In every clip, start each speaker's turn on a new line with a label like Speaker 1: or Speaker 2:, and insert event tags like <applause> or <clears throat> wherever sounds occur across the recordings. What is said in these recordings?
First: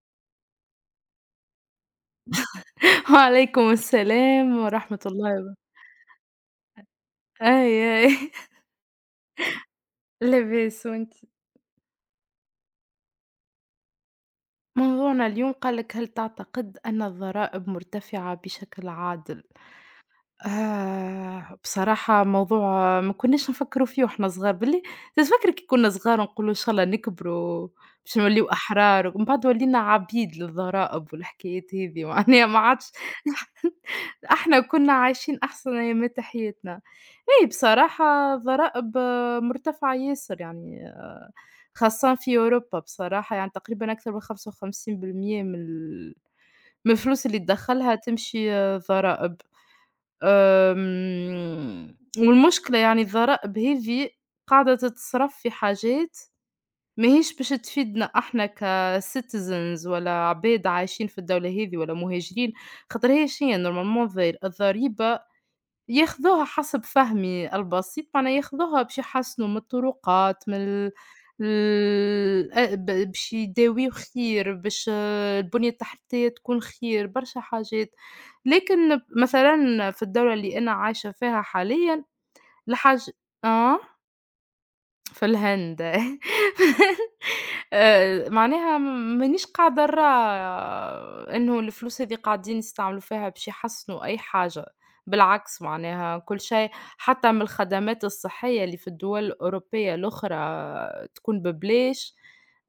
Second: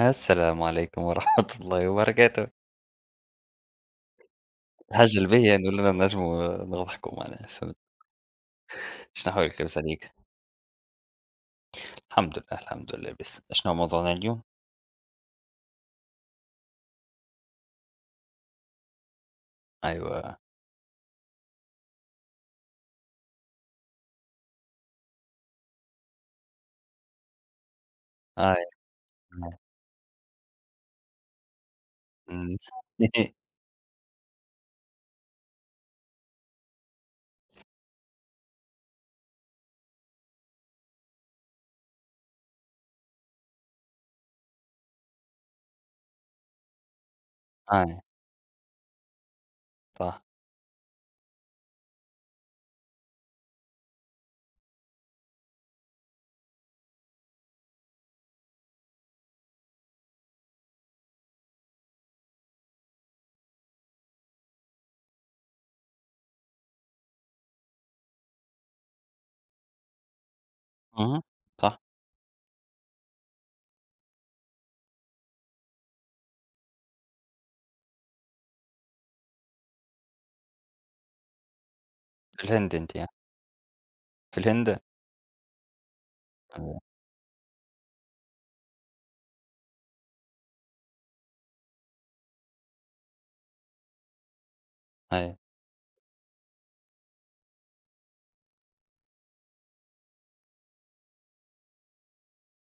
Speaker 1: السلام عليكم ورحمة <laughs> الله وبركاته.
Speaker 2: وعليكم السلام ورحمة
Speaker 1: الحاجة
Speaker 2: الله
Speaker 1: الباهية
Speaker 2: وب.
Speaker 1: إنه ولانا نجموا نضحكوا معناها
Speaker 2: أي،
Speaker 1: فهمت،
Speaker 2: أي.
Speaker 1: شنو أحوالك لاباس عليك؟
Speaker 2: <laughs> لاباس وأنت؟
Speaker 1: الحمد لله، الحمد لله لاباس. شنو موضوعنا اليوم؟
Speaker 2: موضوعنا اليوم قال لك هل تعتقد أن الضرائب مرتفعة بشكل عادل؟
Speaker 1: أيوا
Speaker 2: بصراحة موضوع ما كناش نفكّروا فيه وإحنا صغار، باللي تتفكري كي كنا صغار ونقولوا إن شاء الله نكبروا باش نوليو
Speaker 1: أي
Speaker 2: أحرار، ومن بعد ولينا عبيد للضرائب والحكايات هذي، <laughs> معناها
Speaker 1: إمم.
Speaker 2: ما عادش.
Speaker 1: <laughs>
Speaker 2: <laughs> إحنا كنا عايشين أحسن أيامات حياتنا. إي بصراحة الضرائب مرتفعة ياسر يعني خاصةً في أوروبا بصراحة، يعني تقريبًا أكثر من 55% من الفلوس اللي تدخّلها
Speaker 1: أي
Speaker 2: تمشي ضرائب.
Speaker 1: صح.
Speaker 2: والمشكلة يعني الضرائب هذي قاعدة تتصرف في حاجات ماهيش باش تفيدنا إحنا كcitizens ولا عباد عايشين في الدولة هذي ولا مهاجرين، خاطر هي شنيا normalement الضريبة ياخذوها حسب فهمي البسيط، معناها ياخذوها باش يحسنوا من الطرقات، من ال
Speaker 1: اهم، صح.
Speaker 2: ال أ ب باش يداويو خير، باش البنية التحتية تكون خير، برشا حاجات، لكن مثلًا في الدولة اللي أنا عايشة فيها حاليًا.
Speaker 1: في الهند أنتِ ها؟
Speaker 2: الحاج آه؟
Speaker 1: في الهند؟
Speaker 2: في الهند. <laughs>
Speaker 1: أيوه،
Speaker 2: معناها مانيش قاعدة نرى إنه الفلوس هذي قاعدين يستعملوا فيها باش يحسنوا أي حاجة،
Speaker 1: أي
Speaker 2: بالعكس معناها كل شيء، حتى من الخدمات الصحية اللي في الدول الأوروبية الأخرى تكون ببلاش،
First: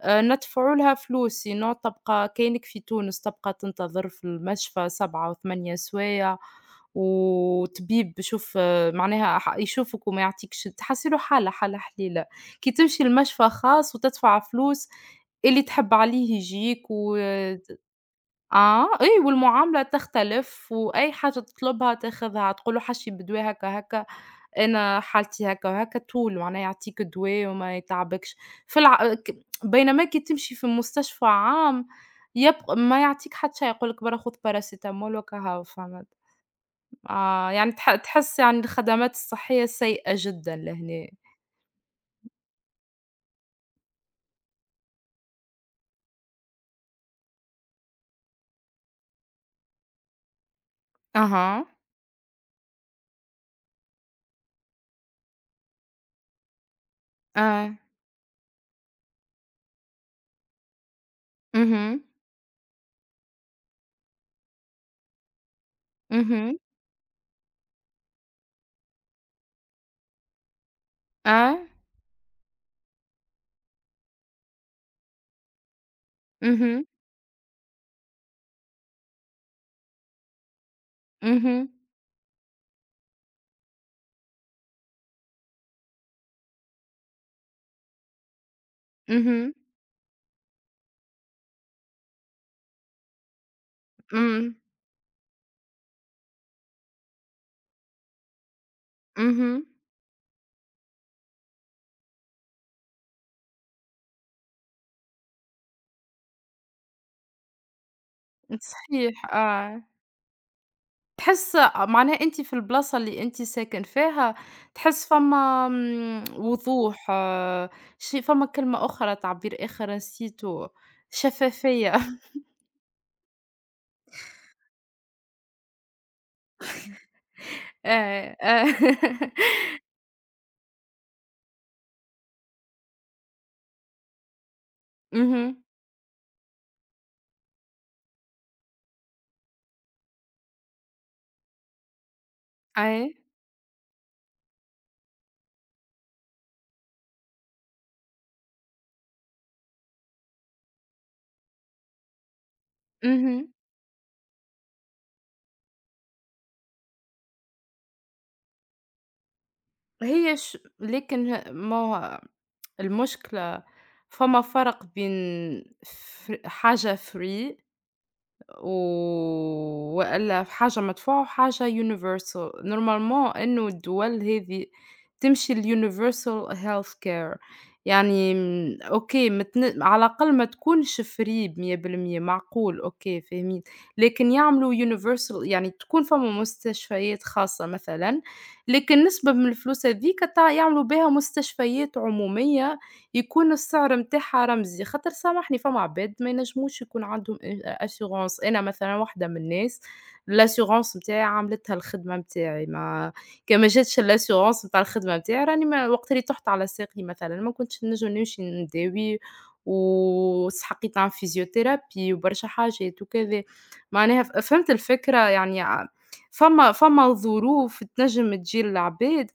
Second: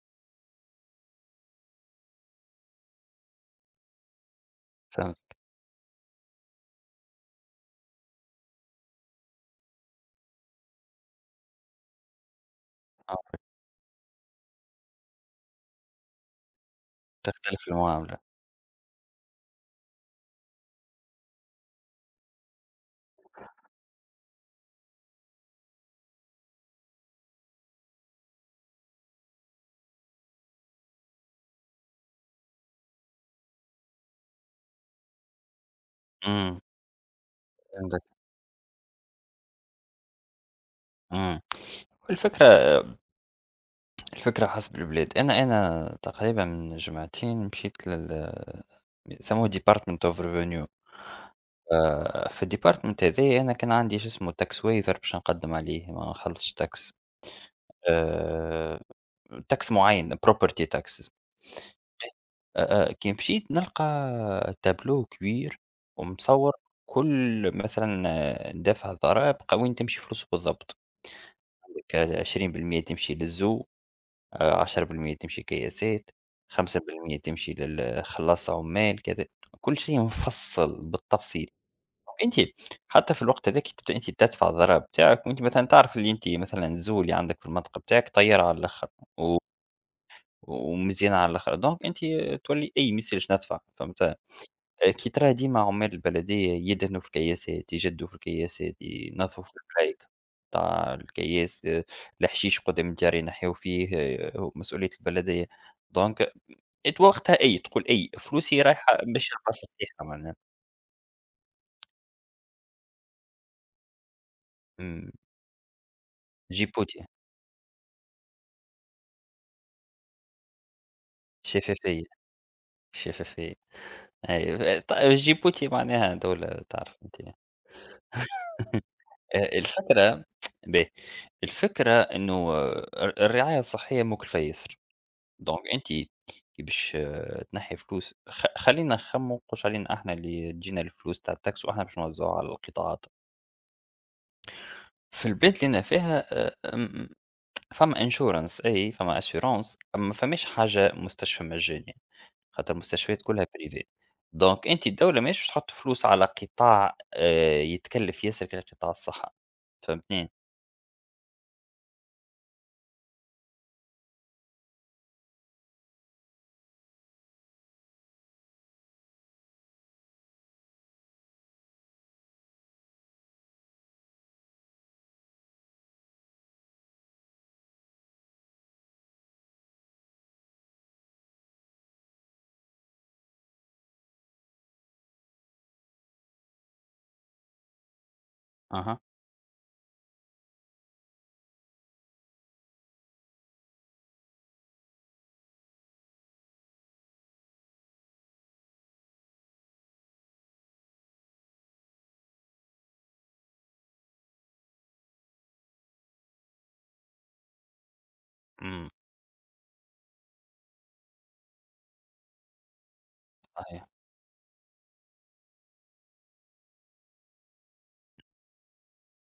Speaker 2: ندفعوا لها فلوس sinon تبقى كأنك في تونس تبقى تنتظر في المشفى
Speaker 1: فهمت،
Speaker 2: 7 و8 سوايع، وطبيب يشوف معناها ح يشوفك وما يعطيكش تحسّي له حالة، حالة حليلة. كي تمشي
Speaker 1: آه،
Speaker 2: لمشفى خاص وتدفع فلوس، اللي تحب عليه يجيك و
Speaker 1: تختلف
Speaker 2: ت
Speaker 1: المعاملة.
Speaker 2: آه، أي والمعاملة تختلف وأي حاجة تطلبها تاخذها، تقول له حشي بدواء هكا، هكا، أنا حالتي هكا وهكا، طول معناها يعطيك الدوا وما يتعبكش. في الع ك بينما كي تمشي في مستشفى عام يبق ما يعطيك حتى شي، يقول لك برا خذ باراسيتامول وكا هاو فهمت.
Speaker 1: إمم،
Speaker 2: يعني
Speaker 1: فهمتك،
Speaker 2: تحس يعني الخدمات الصحية سيئة جدًا لهنا.
Speaker 1: إمم. الفكرة الفكرة حسب البلاد، أنا تقريبًا من جمعتين مشيت يسموه department of revenue.
Speaker 2: أها.
Speaker 1: في الdepartment هاذايا أنا كان عندي شو اسمه tax waiver باش نقدّم عليه ما نخلصش tax.
Speaker 2: آه.
Speaker 1: آآ tax معيّن property tax.
Speaker 2: اهم.
Speaker 1: كي مشيت نلقى تابلو كبير ومصوّر
Speaker 2: اهم.
Speaker 1: كل مثلًا ندافع الضرائب وين تمشي فلوسه بالضبط،
Speaker 2: آه.
Speaker 1: عندك 20% تمشي للزو 10% تمشي كياسات، خمسة
Speaker 2: اهم.
Speaker 1: بالمِيّة تمشي للخلاص عمال كذا، كل شيء مفصّل بالتفصيل،
Speaker 2: اهم.
Speaker 1: أنتِ حتى في الوقت هذاك تبدأ أنتِ تدفع الضرائب بتاعك وأنتِ مثلًا تعرف اللي أنتِ مثلًا الزول اللي عندك في المنطقة بتاعك طيّرها على الآخر و
Speaker 2: اهم.
Speaker 1: ومزيانة على الآخر، دونك أنتِ تولي أي ما يصيرش ندفع، فهمت؟
Speaker 2: إمم.
Speaker 1: أكيد راه ديما عمال البلدية يدهنوا في الكياسات، يجدوا في الكياسات، ينظفوا في
Speaker 2: اهم.
Speaker 1: البرايك نتاع الكياس، الحشيش قدام الدار ينحيوا فيه، هو مسؤولية البلدية، دونك أنت وقتها أي تقول أي
Speaker 2: <laughs>
Speaker 1: فلوسي رايحة
Speaker 2: صحيح
Speaker 1: باش نلقى صحيحة معناها،
Speaker 2: تحس معناها أنتِ في البلاصة اللي أنتِ ساكن فيها تحس
Speaker 1: إمم،
Speaker 2: فما
Speaker 1: جيبوتي
Speaker 2: وضوح شي فما كلمة أخرى تعبير آخر نسيته، شفافية.
Speaker 1: شفافية،
Speaker 2: <laughs>
Speaker 1: شفافية أيوه. جيبوتي معناها دولة تعرف أنت.
Speaker 2: آه، آه.
Speaker 1: الفكرة باهي، الفكرة إنه الرعاية الصحية مكلفة ياسر.
Speaker 2: اهم.
Speaker 1: دونك أنتِ كي باش تنحّي فلوس خلّينا نخمّموا قُش علينا إحنا اللي تجينا الفلوس تاع الTax وإحنا باش نوزّعوها على القطاعات.
Speaker 2: أي.
Speaker 1: في البلاد اللي أنا فيها م فما insurance أي فما assurance ما فماش حاجة مستشفى مجاني، خاطر المستشفيات كلها
Speaker 2: اهم.
Speaker 1: privé. دونك أنتِ الدولة ماهيش باش تحُط فلوس على قطاع يتكلّف ياسر كقطاع الصحة، فهمتني؟
Speaker 2: هي ش لكن ه ما هو المشكلة فما فرق بين حاجة free، و وإلا في حاجة مدفوعة وحاجة universal. Normalement إنه الدول هذه تمشي لuniversal health care، يعني أوكي متن على الأقل ما تكونش في ريب 100% معقول. أوكي فاهمين، لكن يعملوا universal يعني تكون فما مستشفيات خاصة مثلًا،
Speaker 1: أها،
Speaker 2: لكن نسبة من الفلوس هاذيك يعملوا بها مستشفيات عمومية يكون السعر متاعها رمزي، خاطر سامحني فما عباد ما ينجموش يكون عندهم assurance. أنا مثلًا واحدة من الناس الassurance متاعي عملتها الخدمة متاعي، ما <laughs> كان ما جاتش الassurance متاع الخدمة متاعي راني ما وقت اللي طُحت على ساقي مثلًا ما كنتش نجم نمشي
Speaker 1: إمم،
Speaker 2: نداوي، واستحقيت عن physiothérapie وبرشا حاجات وكذا،
Speaker 1: صحيح،
Speaker 2: معناها فهمت الفكرة يعني فما ظروف تنجم تجي للعباد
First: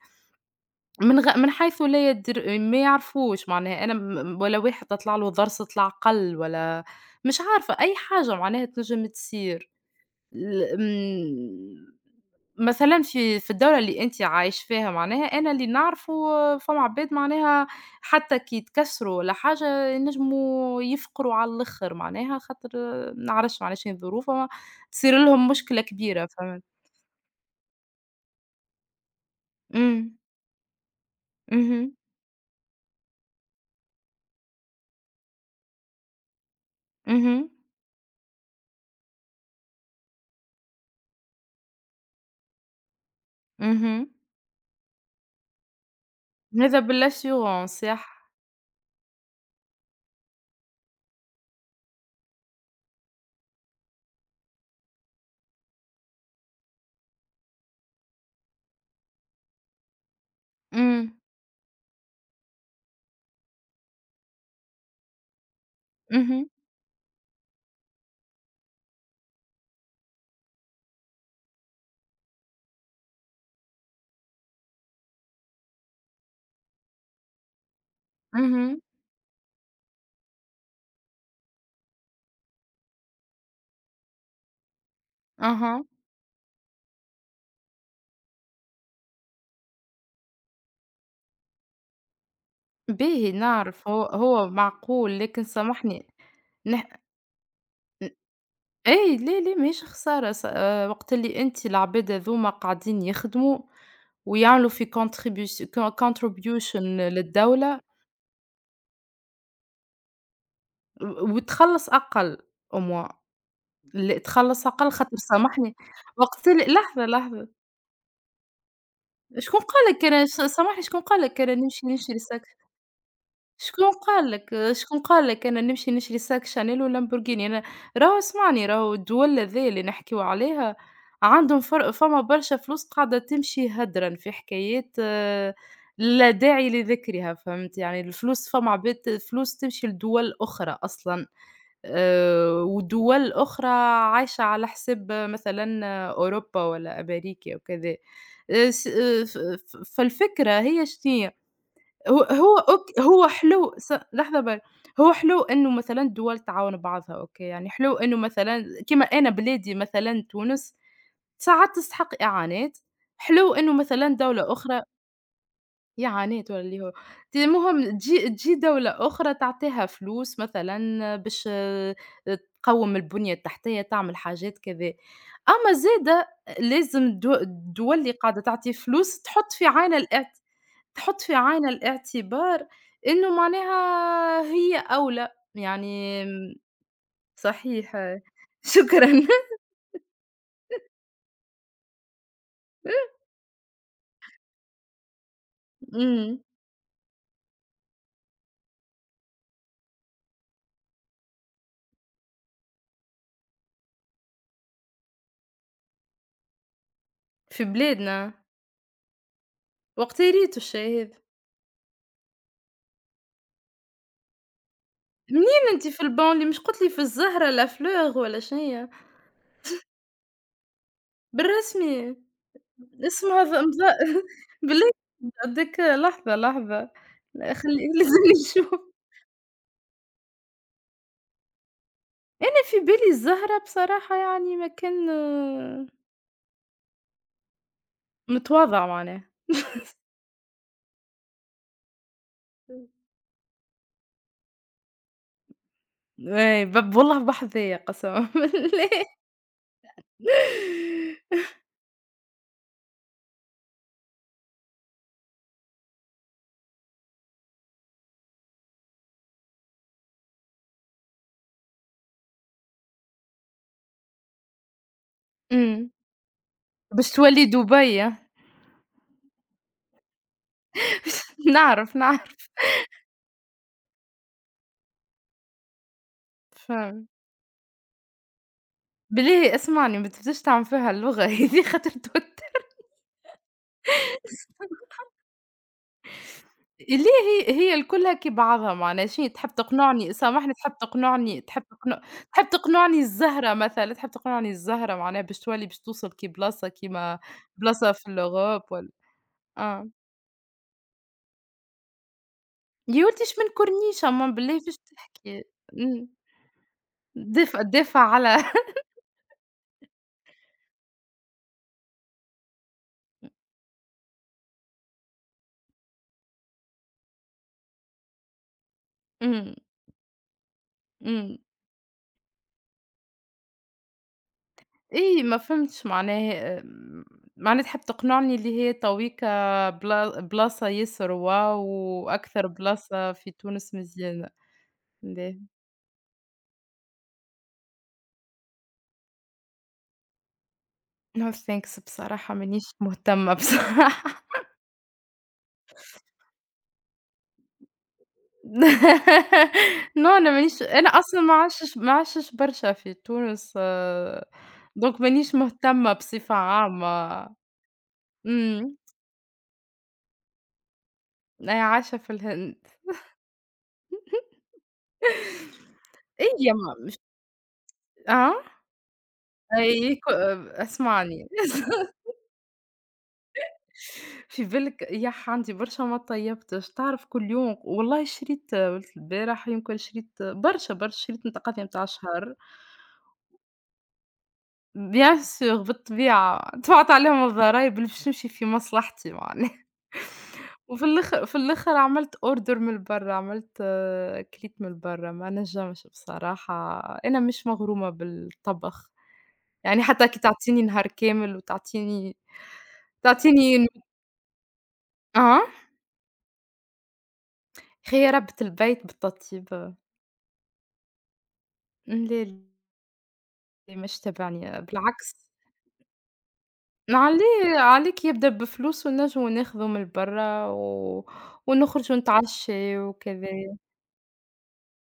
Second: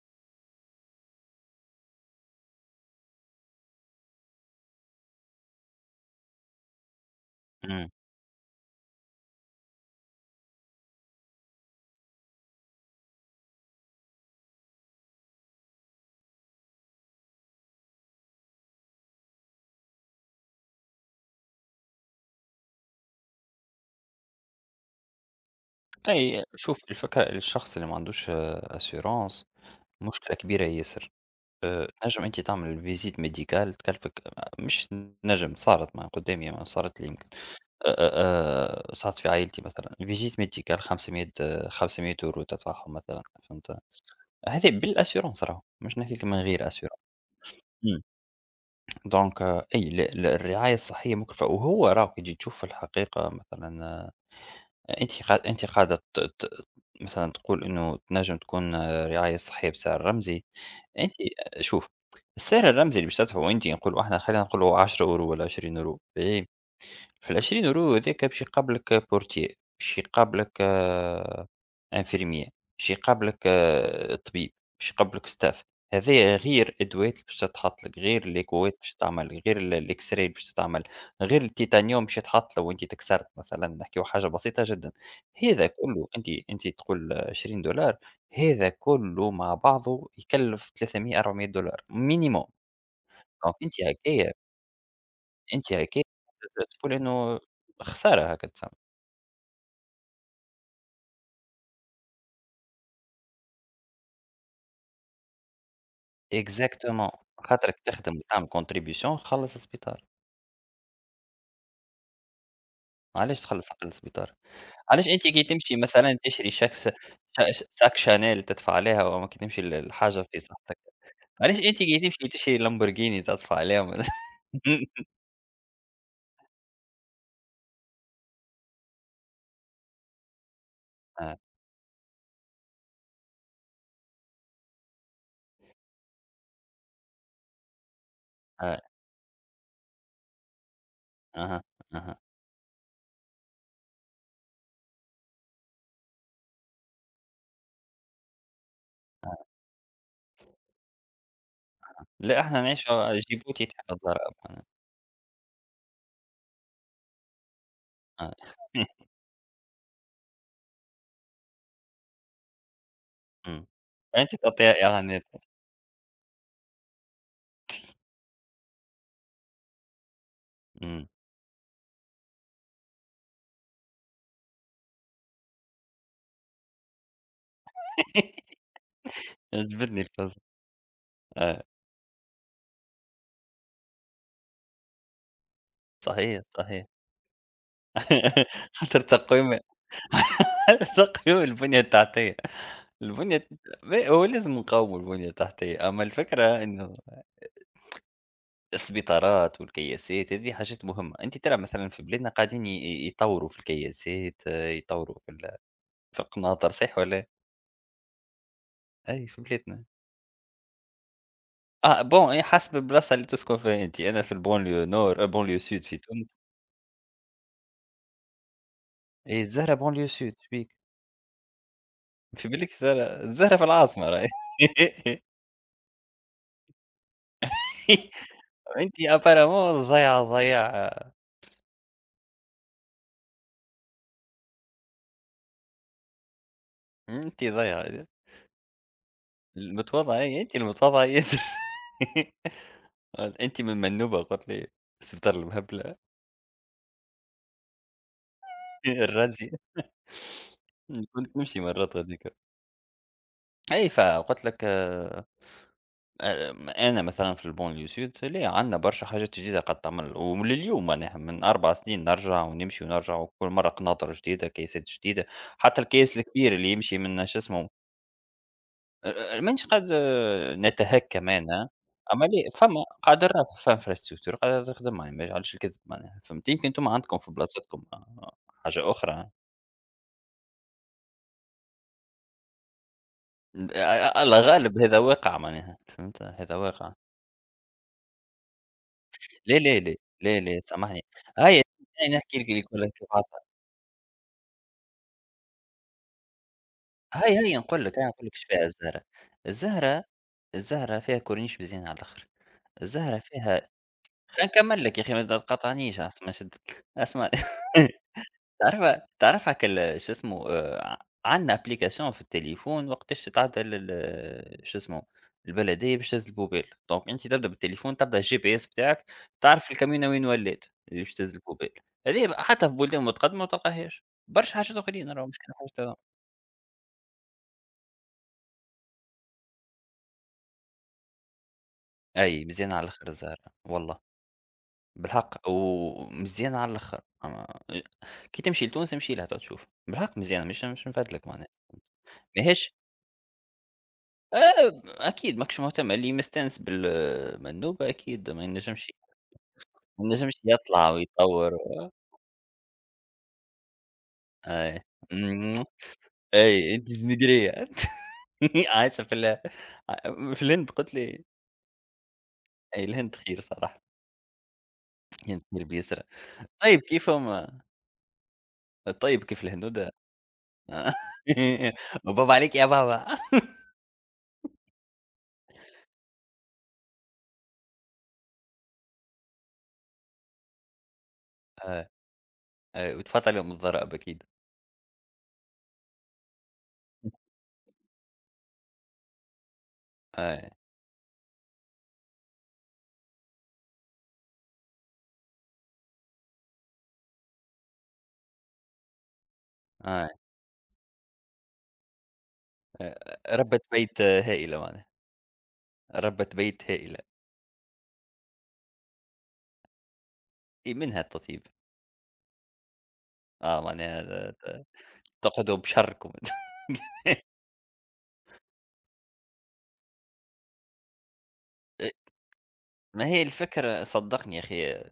Speaker 2: من حيث لا يدر ما يعرفوش معناها أنا ولا واحد تطلع له ضرس طلع قَل ولا مش عارفة
Speaker 1: إمم.
Speaker 2: أي حاجة معناها تنجم تصير. ال آمم مثلًا في الدولة اللي أنتِ عايش فيها معناها أنا اللي نعرفه فما عباد معناها حتى كي يتكسروا ولا حاجة ينجموا يفقروا على الآخر معناها خاطر ما نعرفش معناها شنو الظروف، أما تصير لهم مشكلة كبيرة
Speaker 1: أي
Speaker 2: فهمت؟
Speaker 1: شوف الفكرة الشخص اللي ما عندوش assurance
Speaker 2: إمم.
Speaker 1: مشكلة كبيرة ياسر.
Speaker 2: اهم.
Speaker 1: تنجم أنت تعمل visit médicale تكلفك. مش تنجم صارت ما قدامي ما صارت لي يمكن.
Speaker 2: اهم.
Speaker 1: آآ، صارت في عائلتي مثلًا visit médicale 500 €500 تدفعهم مثلًا فهمت؟
Speaker 2: اهم.
Speaker 1: هذه بالassurance راهو مش نحكي لك من غير
Speaker 2: هذا
Speaker 1: assurance.
Speaker 2: بالassurance
Speaker 1: إمم،
Speaker 2: صح.
Speaker 1: دونك أي ال الرعاية الصحية مكلفة، وهو راهو كي تجي تشوف في الحقيقة مثلًا انتقاد أنت قاعدة ت ت مثلًا تقول إنه تنجم تكون رعاية صحية بسعر رمزي، أنتِ
Speaker 2: إمم.
Speaker 1: شوف. السعر الرمزي اللي باش تدفعه أنتِ نقولوا إحنا خلينا نقولوا €10 والّا €20 باهي؟
Speaker 2: اهم.
Speaker 1: في ال20 يورو هذاك باش يقابلك بورتييه، باش يقابلك انفيرمية، باش يقابلك طبيب، باش يقابلك staff. هذايا غير الأدوات اللي باش تتحط لك، غير الإيكوات
Speaker 2: اهم.
Speaker 1: باش تتعمل، غير الX-ray اللي باش تتعمل، غير التيتانيوم باش يتحط لو أنت تكسرت مثلًا، نحكيو حاجة بسيطة جدًا، هذا
Speaker 2: أها.
Speaker 1: كله أنت تقول $20. هذا كله مع بعضه يكلف 300 $400 minimum،
Speaker 2: باهي
Speaker 1: دونك أنت
Speaker 2: نعرف هو
Speaker 1: هكايا
Speaker 2: هو معقول، لكن
Speaker 1: أنتِ أكيد
Speaker 2: سامحني. نح
Speaker 1: تقولي إنه
Speaker 2: ن
Speaker 1: خسارة هاكا تسمى.
Speaker 2: أي ليه، ليه ماهيش خسارة س وقت اللي أنتِ العباد هاذوما قاعدين يخدموا ويعملوا في contribution
Speaker 1: Exactement. خاطرك
Speaker 2: للدولة،
Speaker 1: تخدم تعمل contribution خلّص السبيطار،
Speaker 2: وتخلّص أقل. Au moins
Speaker 1: علاش تخلّص حق السبيطار؟
Speaker 2: تخلّص أقل
Speaker 1: علاش
Speaker 2: خاطر
Speaker 1: أنتِ كي تمشي
Speaker 2: سامحني.
Speaker 1: مثلًا
Speaker 2: وقت
Speaker 1: تشري
Speaker 2: ال
Speaker 1: شاكس
Speaker 2: لحظة، لحظة،
Speaker 1: ش sac Chanel تدفع عليها وأما كي
Speaker 2: شكون
Speaker 1: تمشي
Speaker 2: قال لك
Speaker 1: لحاجة
Speaker 2: أنا
Speaker 1: في صحتك،
Speaker 2: سامحني شكون قال لك أنا
Speaker 1: علاش أنتِ
Speaker 2: نمشي
Speaker 1: كي
Speaker 2: نشري
Speaker 1: تمشي تشري Lamborghini تدفع
Speaker 2: شكون
Speaker 1: عليهم؟
Speaker 2: قال لك شكون
Speaker 1: <laughs>
Speaker 2: قال لك أنا نمشي نشري ساك شانيل ولامبورغيني أنا. راهو اسمعني راهو الدول هاذيا اللي نحكيو عليها
Speaker 1: آه،
Speaker 2: عندهم فما برشا فلوس قاعدة تمشي هدرًا في حكايات لا داعي لذكرها فهمت، يعني الفلوس فما
Speaker 1: آه،
Speaker 2: عباد فلوس تمشي لدول أخرى أصلًا،
Speaker 1: أها، أها،
Speaker 2: ودول أخرى عايشة على حساب مثلًا أوروبا ولا أمريكا وكذا. س آه،
Speaker 1: آه.
Speaker 2: ف ف فالفكرة هي شنيا؟
Speaker 1: لا إحنا نعيشوا
Speaker 2: هو
Speaker 1: جيبوتي
Speaker 2: حلو
Speaker 1: تحت الضرائب
Speaker 2: لحظة
Speaker 1: أنا.
Speaker 2: هو حلو إنه مثلًا الدول تعاون بعضها أوكي، يعني حلو إنه
Speaker 1: آه.
Speaker 2: مثلًا كيما
Speaker 1: <laughs>
Speaker 2: أنا بلادي مثلًا تونس ساعات تستحق إعانات، حلو
Speaker 1: إمم.
Speaker 2: إنه مثلًا
Speaker 1: أنت
Speaker 2: دولة
Speaker 1: تعطيها
Speaker 2: أخرى
Speaker 1: إعانات.
Speaker 2: إعانات، والّا اللي هو المهم تجي دولة أخرى تعطيها فلوس
Speaker 1: إمم.
Speaker 2: مثلًا باش تقوّم البنية التحتية، تعمل حاجات كذا، أما زادة لازم الدول اللي قاعدة
Speaker 1: <laughs>
Speaker 2: تعطي فلوس تحط في عين
Speaker 1: عجبتني القصة.
Speaker 2: الاعت تحُط في
Speaker 1: آه.
Speaker 2: عين الاعتبار إنه معناها هي أولى، يعني
Speaker 1: صحيح، صحيح.
Speaker 2: صحيح آه.
Speaker 1: <laughs>
Speaker 2: <laughs>
Speaker 1: حتى
Speaker 2: شكرًا.
Speaker 1: التقويم. <laughs> تقويم البنية التحتية، البنية ما هو لازم نقاوموا البنية التحتية، أما
Speaker 2: إمم.
Speaker 1: الفكرة إنه السبيطارات والكياسات هذه حاجات مهمة، أنت ترى مثلًا في بلادنا قاعدين ي ي يطوّروا في الكياسات، يطوّروا في القناطر صحيح والّا لا؟
Speaker 2: في بلادنا،
Speaker 1: أي في بلادنا.
Speaker 2: وقت ريتو الشاي هذا،
Speaker 1: Bon هي حسب البلاصة اللي تسكن فيها أنت، أنا في الbanlieue nord banlieue
Speaker 2: منين
Speaker 1: sud
Speaker 2: أنتِ
Speaker 1: في
Speaker 2: في
Speaker 1: تونس،
Speaker 2: البونليو مش قُلت لي في الزهرة لا fleur ولا شنيا؟
Speaker 1: إي الزهرة banlieue sud شبيك؟
Speaker 2: بالرسمي
Speaker 1: في بالك الزهرة
Speaker 2: اسمها ظ
Speaker 1: الزهرة في
Speaker 2: مظ
Speaker 1: العاصمة
Speaker 2: <laughs>
Speaker 1: راهي.
Speaker 2: بالله، هاذيك لحظة، لحظة. لأ خلّي <laughs> لازمني
Speaker 1: <laughs>
Speaker 2: نشوف.
Speaker 1: أنتِ apparemment ضايعة ضايعة،
Speaker 2: أنا في بالي الزهرة بصراحة يعني مكان
Speaker 1: أنتِ ضايعة،
Speaker 2: متواضع معناه.
Speaker 1: المتواضعة هي، أنتِ المتواضعة هي. قال <laughs> أنتِ من منوبة قالت لي السبتار المهبلة.
Speaker 2: إيه والله بحظية قسمًا <laughs>
Speaker 1: <laughs>
Speaker 2: بالله.
Speaker 1: الرازية، كنت نمشي مرات غاديكا، أي فقلت لك، أنا مثلًا في الbanlieue sud ليه عندنا برشا حاجات جديدة قد تعمل، ولليوم معناها من 4 سنين نرجع ونمشي ونرجع وكل مرة قناطر جديدة، كيسات جديدة، حتى
Speaker 2: إمم.
Speaker 1: الكيس الكبير اللي يمشي
Speaker 2: باش
Speaker 1: من شو
Speaker 2: تولي
Speaker 1: اسمه.
Speaker 2: دبي.
Speaker 1: مانيش قاعد نتهكى
Speaker 2: <laughs>
Speaker 1: معناها،
Speaker 2: نعرف،
Speaker 1: أما
Speaker 2: نعرف.
Speaker 1: لي فما قادرنا في infrastructure قادرة تخدم معناها ما يجعلش الكذب معناها فهمت، يمكن أنتم
Speaker 2: فاهمة.
Speaker 1: عندكم في بلاصتكم حاجة أخرى.
Speaker 2: بالله اسمعني ما تبداش تعمل فيها اللغة <laughs> هذي خاطر توتر.
Speaker 1: الله غالب هذا واقع معناها فهمت، هذا واقع.
Speaker 2: ليه هي هي الكلها كي بعضها معناها شنو تحب
Speaker 1: لا، لا، لا،
Speaker 2: تقنعني
Speaker 1: لا،
Speaker 2: سامحني
Speaker 1: لا
Speaker 2: تحب
Speaker 1: سامحني.
Speaker 2: تقنعني
Speaker 1: هيا أنا نحكي لك
Speaker 2: تحب
Speaker 1: اللي كلها
Speaker 2: تقنعني
Speaker 1: كيف عطا.
Speaker 2: الزهرة مثلًا، تحب تقنعني الزهرة معناها باش تولي باش توصل كي بلاصة كيما
Speaker 1: هيا، هيا نقول
Speaker 2: بلاصة
Speaker 1: لك، هيا
Speaker 2: في
Speaker 1: نقول لك إيش
Speaker 2: الأوروب
Speaker 1: فيها
Speaker 2: ولا
Speaker 1: الزهرة،
Speaker 2: آه،
Speaker 1: الزهرة الزهرة فيها كورنيش بزين على الآخر،
Speaker 2: يا
Speaker 1: الزهرة
Speaker 2: ولدي إيش من
Speaker 1: فيها.
Speaker 2: كورنيش أمان
Speaker 1: خليني
Speaker 2: بالله فاش
Speaker 1: نكمل لك يا أخي ما
Speaker 2: تحكي؟
Speaker 1: تقاطعنيش
Speaker 2: إمم.
Speaker 1: أسمع شدك، اسمعني.
Speaker 2: دفء
Speaker 1: <laughs> أنت
Speaker 2: دافع على. <laughs>
Speaker 1: عارفة أنت عارفة كال شو اسمه، عندنا أبليكاسيون في التليفون وقتاش تتعدى شو اسمه، البلدية باش تهز البوبيل، دونك أنت تبدا بالتليفون تبدا الGPS بتاعك،
Speaker 2: إمم.
Speaker 1: تعرف الكمينة وين ولات، اللي باش تهز
Speaker 2: إمم.
Speaker 1: البوبيل، هذه حتى في بلدان متقدمة ما تلقاهاش، برشا حاجات أخرين
Speaker 2: إيه
Speaker 1: راهو
Speaker 2: ما
Speaker 1: مش كان
Speaker 2: فهمتش
Speaker 1: حاجة.
Speaker 2: معناها معناها تحب تقنعني اللي هي تويكا بلا بلاصة ياسر واو،
Speaker 1: أي
Speaker 2: وأكثر
Speaker 1: مزيانة على الآخر
Speaker 2: بلاصة في
Speaker 1: الزهرة،
Speaker 2: تونس
Speaker 1: والله
Speaker 2: مزيانة. لا،
Speaker 1: بالحق ومزيانة على الآخر، أما كي تمشي لتونس امشي لها تو تشوف، بالحق مزيانة مش نفدلك
Speaker 2: no
Speaker 1: معناها،
Speaker 2: thanks بصراحة مانيش
Speaker 1: ماهيش.
Speaker 2: مهتمة بصراحة.
Speaker 1: آآ أكيد ماكش مهتم، اللي مستانس بالمندوبة أكيد ما ينجمش
Speaker 2: <laughs>
Speaker 1: ما
Speaker 2: No أنا
Speaker 1: ينجمش
Speaker 2: مانيش أنا
Speaker 1: يطلع
Speaker 2: أصلًا
Speaker 1: ويطوّر
Speaker 2: ما عشش برشا في تونس
Speaker 1: أي.
Speaker 2: donc مانيش
Speaker 1: إمم،
Speaker 2: مهتمة بصفة
Speaker 1: أي أنتِ
Speaker 2: عامة.
Speaker 1: إزميلية أنتِ. <laughs>
Speaker 2: إمم.
Speaker 1: عايشة في ال ع في الهند قُلت لي؟
Speaker 2: أنا عايشة في الهند.
Speaker 1: أي الهند خير صراحة، الهند خير بيسرى.
Speaker 2: أي ما
Speaker 1: طيب
Speaker 2: مش.
Speaker 1: كيفهم.
Speaker 2: آه؟
Speaker 1: طيب كيف الهنود؟
Speaker 2: أي اسمعني. <laughs>
Speaker 1: <laughs> بابا عليك يا بابا.
Speaker 2: في بالك عندي برشا ما طيبتش، تعرف كل يوم والله شريت ولت البارح يمكن شريت برشا شريت نتقاضي متاع
Speaker 1: آه،
Speaker 2: شهر.
Speaker 1: آه، وتفاطئ عليهم الضرائب أكيد.
Speaker 2: Bien sûr بالطبيعة دفعت عليهم الضرايب اللي باش تمشي في مصلحتي معناها
Speaker 1: أي،
Speaker 2: <laughs> وفي الآخر في الآخر عملت order من برا، عملت كليت من برا، ما نجمش بصراحة. أنا مش مغرومة بالطبخ، يعني
Speaker 1: أي،
Speaker 2: حتى كي تعطيني نهار كامل وتعطيني
Speaker 1: ربّة
Speaker 2: تعطيني
Speaker 1: بيت هائلة معناها،
Speaker 2: آه.
Speaker 1: ربّة بيت هائلة،
Speaker 2: خيّ ربّة البيت بالتطيب.
Speaker 1: إي منها التطيب،
Speaker 2: لا،
Speaker 1: آه
Speaker 2: لا مش
Speaker 1: معناها
Speaker 2: تابعني بالعكس.
Speaker 1: تقعدوا بشركم. <laughs>
Speaker 2: عليه عليك يبدا بفلوس ونجمو ناخذو من برّا،
Speaker 1: أ
Speaker 2: ونخرجو نتعشّيو
Speaker 1: ما هي
Speaker 2: وكذا.
Speaker 1: الفكرة صدّقني يا أخي.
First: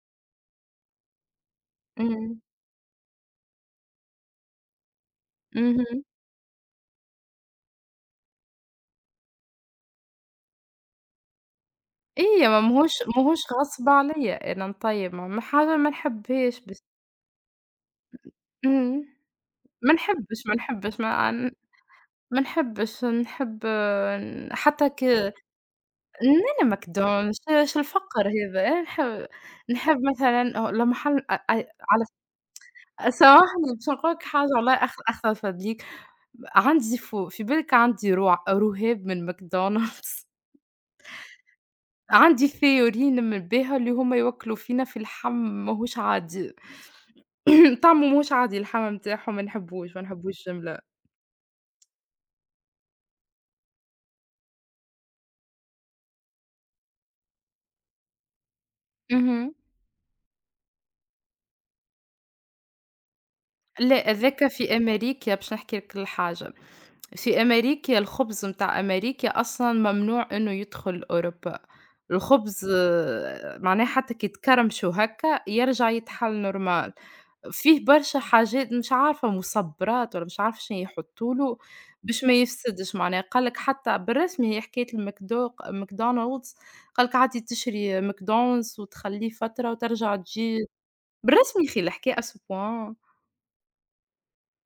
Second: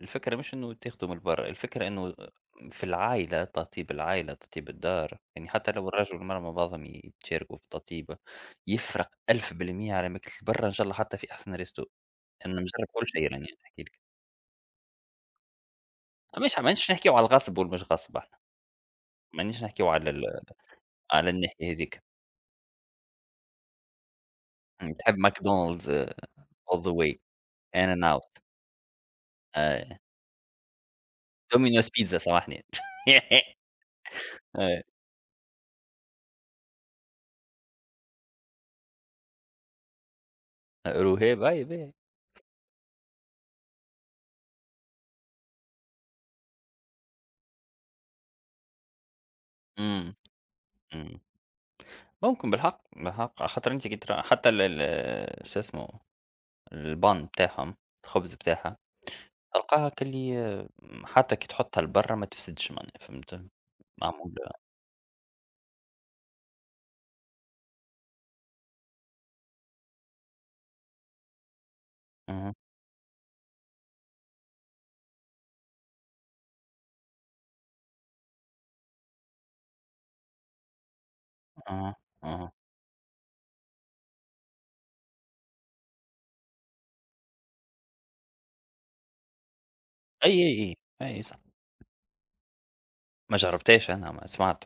Speaker 1: الفكرة مش إنه تاخده من برّا، الفكرة إنه
Speaker 2: إمم.
Speaker 1: في العائلة، ترتيب العائلة، ترتيب الدار، يعني حتى لو
Speaker 2: اهم.
Speaker 1: الرجل والمرأة مع بعضهم يتشاركوا في التطيبة، يفرق 1000% على ماكلة برّا إن شاء الله حتى في أحسن ريستو،
Speaker 2: إيه
Speaker 1: أنا
Speaker 2: ما
Speaker 1: مجرّب
Speaker 2: ماهوش
Speaker 1: كل شي
Speaker 2: ماهوش
Speaker 1: راني نحكي
Speaker 2: غصب
Speaker 1: لك،
Speaker 2: عليّا أنا نطيّب، م م حاجة ما
Speaker 1: فماش
Speaker 2: نحبهاش بس.
Speaker 1: مانيش نحكيو على الغصب والمش غصب إحنا،
Speaker 2: إمم.
Speaker 1: مانيش نحكيو
Speaker 2: ما نحبش،
Speaker 1: على الناحية هاذيك،
Speaker 2: ما نحبش، نحب حتى
Speaker 1: تحب ماكدونالدز
Speaker 2: لا، لا
Speaker 1: all the way
Speaker 2: مكدونش، اش
Speaker 1: in and out.
Speaker 2: الفقر هذا، إيه، نحب
Speaker 1: آآ،
Speaker 2: مثلًا أو لمحل أ أ
Speaker 1: دومينوز
Speaker 2: على.
Speaker 1: بيتزا سامحني. <laughs>
Speaker 2: سامحني باش نقول لك حاجة والله أخطر فضليك. عندي في بالك عندي رهاب من ماكدونالدز.
Speaker 1: رهيب أيوه باين.
Speaker 2: <laughs> عندي theory نمل بيها اللي هُم يوكّلوا فينا في اللحم ماهوش عادي. <coughs> <clears throat> طعمه ماهوش عادي اللحم نتاعهم ما نحبوش، ما
Speaker 1: إمم،
Speaker 2: نحبوش الجملة.
Speaker 1: إمم. ممكن بالحق، بالحق خاطر أنتِ كي ترا حتى ال ال شو اسمه البان بتاعهم، الخبز بتاعها
Speaker 2: اهم.
Speaker 1: تلقاها كلي حتى كي تحطها لبرا ما تفسدش معناها فهمت؟
Speaker 2: لا هذاك
Speaker 1: معمولة.
Speaker 2: في أمريكا باش نحكي لك الحاجة. في أمريكا الخبز متاع أمريكا أصلًا ممنوع إنه يدخل أوروبا،
Speaker 1: اهم،
Speaker 2: الخبز معناه حتى كي تكرمشو هكا يرجع يتحل normal. فيه برشا حاجات مش عارفة مُصبّرات والّا مش عارفة شنو يحطوا له
Speaker 1: اهم،
Speaker 2: باش ما
Speaker 1: اهم.
Speaker 2: يفسدش معناها، قال لك حتى بالرسمي هي حكاية ماكدونالدز. قال لك عادي تشري ماكدونالدز وتخلّيه فترة وترجع
Speaker 1: أي، أي،
Speaker 2: تجيب
Speaker 1: أي، أي صح.
Speaker 2: بالرسمي يا أخي الحكاية à ce point.
Speaker 1: ما جربتهاش أنا ما سمعت.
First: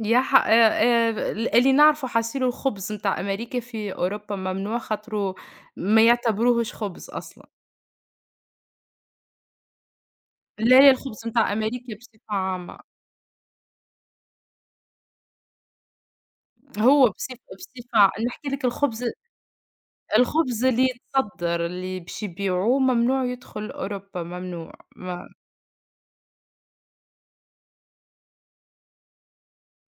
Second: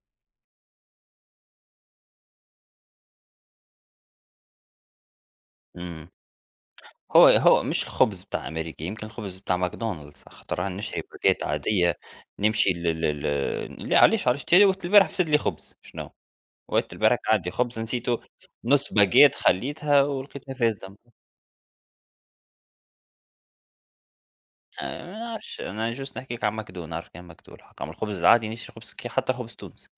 Speaker 2: يا ح اللي نعرفه حصيلو الخبز نتاع أمريكا في أوروبا ممنوع خاطرو ما
Speaker 1: إمم.
Speaker 2: يعتبروهوش خبز
Speaker 1: هو
Speaker 2: أصلًا.
Speaker 1: هو مش الخبز بتاع أمريكا يمكن الخبز بتاع ماكدونالدز خاطر أنا
Speaker 2: لا لا
Speaker 1: نشري
Speaker 2: الخبز
Speaker 1: باكات
Speaker 2: نتاع أمريكا
Speaker 1: عادية
Speaker 2: بصفة
Speaker 1: نمشي
Speaker 2: عامة،
Speaker 1: لل لل لا علاش، علاش تشري، وقت البارح فسد لي خبز شنو؟ وقت
Speaker 2: هو
Speaker 1: البرك
Speaker 2: بصف
Speaker 1: عدّي، خبز
Speaker 2: بصفة
Speaker 1: نسيته،
Speaker 2: نحكي لك
Speaker 1: نُص
Speaker 2: الخبز.
Speaker 1: باجيت خلّيتها ولقيتها
Speaker 2: الخبز اللي
Speaker 1: فاسدة
Speaker 2: يتصدّر اللي باش يبيعوه ممنوع يدخل أوروبا ممنوع،
Speaker 1: ما
Speaker 2: ما
Speaker 1: نعرفش، أنا just نحكي لك عن ماكدو، نعرف كان ماكدو الحق، أمّا الخبز العادي نشري خبز كي حتى خبز تونس،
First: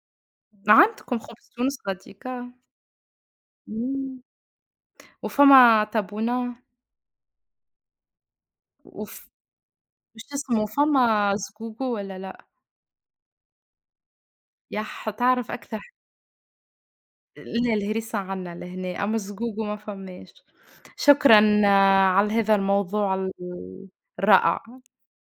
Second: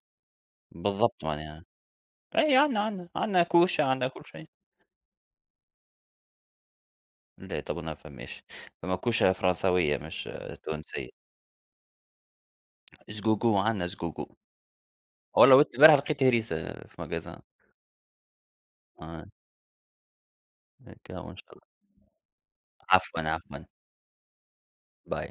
Speaker 2: عندكم
Speaker 1: بالضبط
Speaker 2: خبز
Speaker 1: معناها،
Speaker 2: تونس غاديك آه،
Speaker 1: أي عندنا، عندنا، عندنا كوشة، عندنا
Speaker 2: إمم،
Speaker 1: كل شيء،
Speaker 2: وفما تابونة.
Speaker 1: لا طبعًا ما فماش، فما
Speaker 2: وف
Speaker 1: كوشة فرنساوية
Speaker 2: واش
Speaker 1: مش
Speaker 2: اسمه فما
Speaker 1: تونسية،
Speaker 2: زقوقو والّا لأ؟
Speaker 1: زقوقو عندنا زقوقو،
Speaker 2: يح تعرف
Speaker 1: والله وقت
Speaker 2: أكثر.
Speaker 1: البارحة لقيت هريسة في ماغازان،
Speaker 2: لا الهريسة عنا لهنا، أما
Speaker 1: آه،
Speaker 2: الزقوق ما فماش.
Speaker 1: هاكا وإن شاء
Speaker 2: شكرًا
Speaker 1: الله،
Speaker 2: على هذا الموضوع
Speaker 1: عفوًا، عفوًا،
Speaker 2: الرائع.
Speaker 1: باي.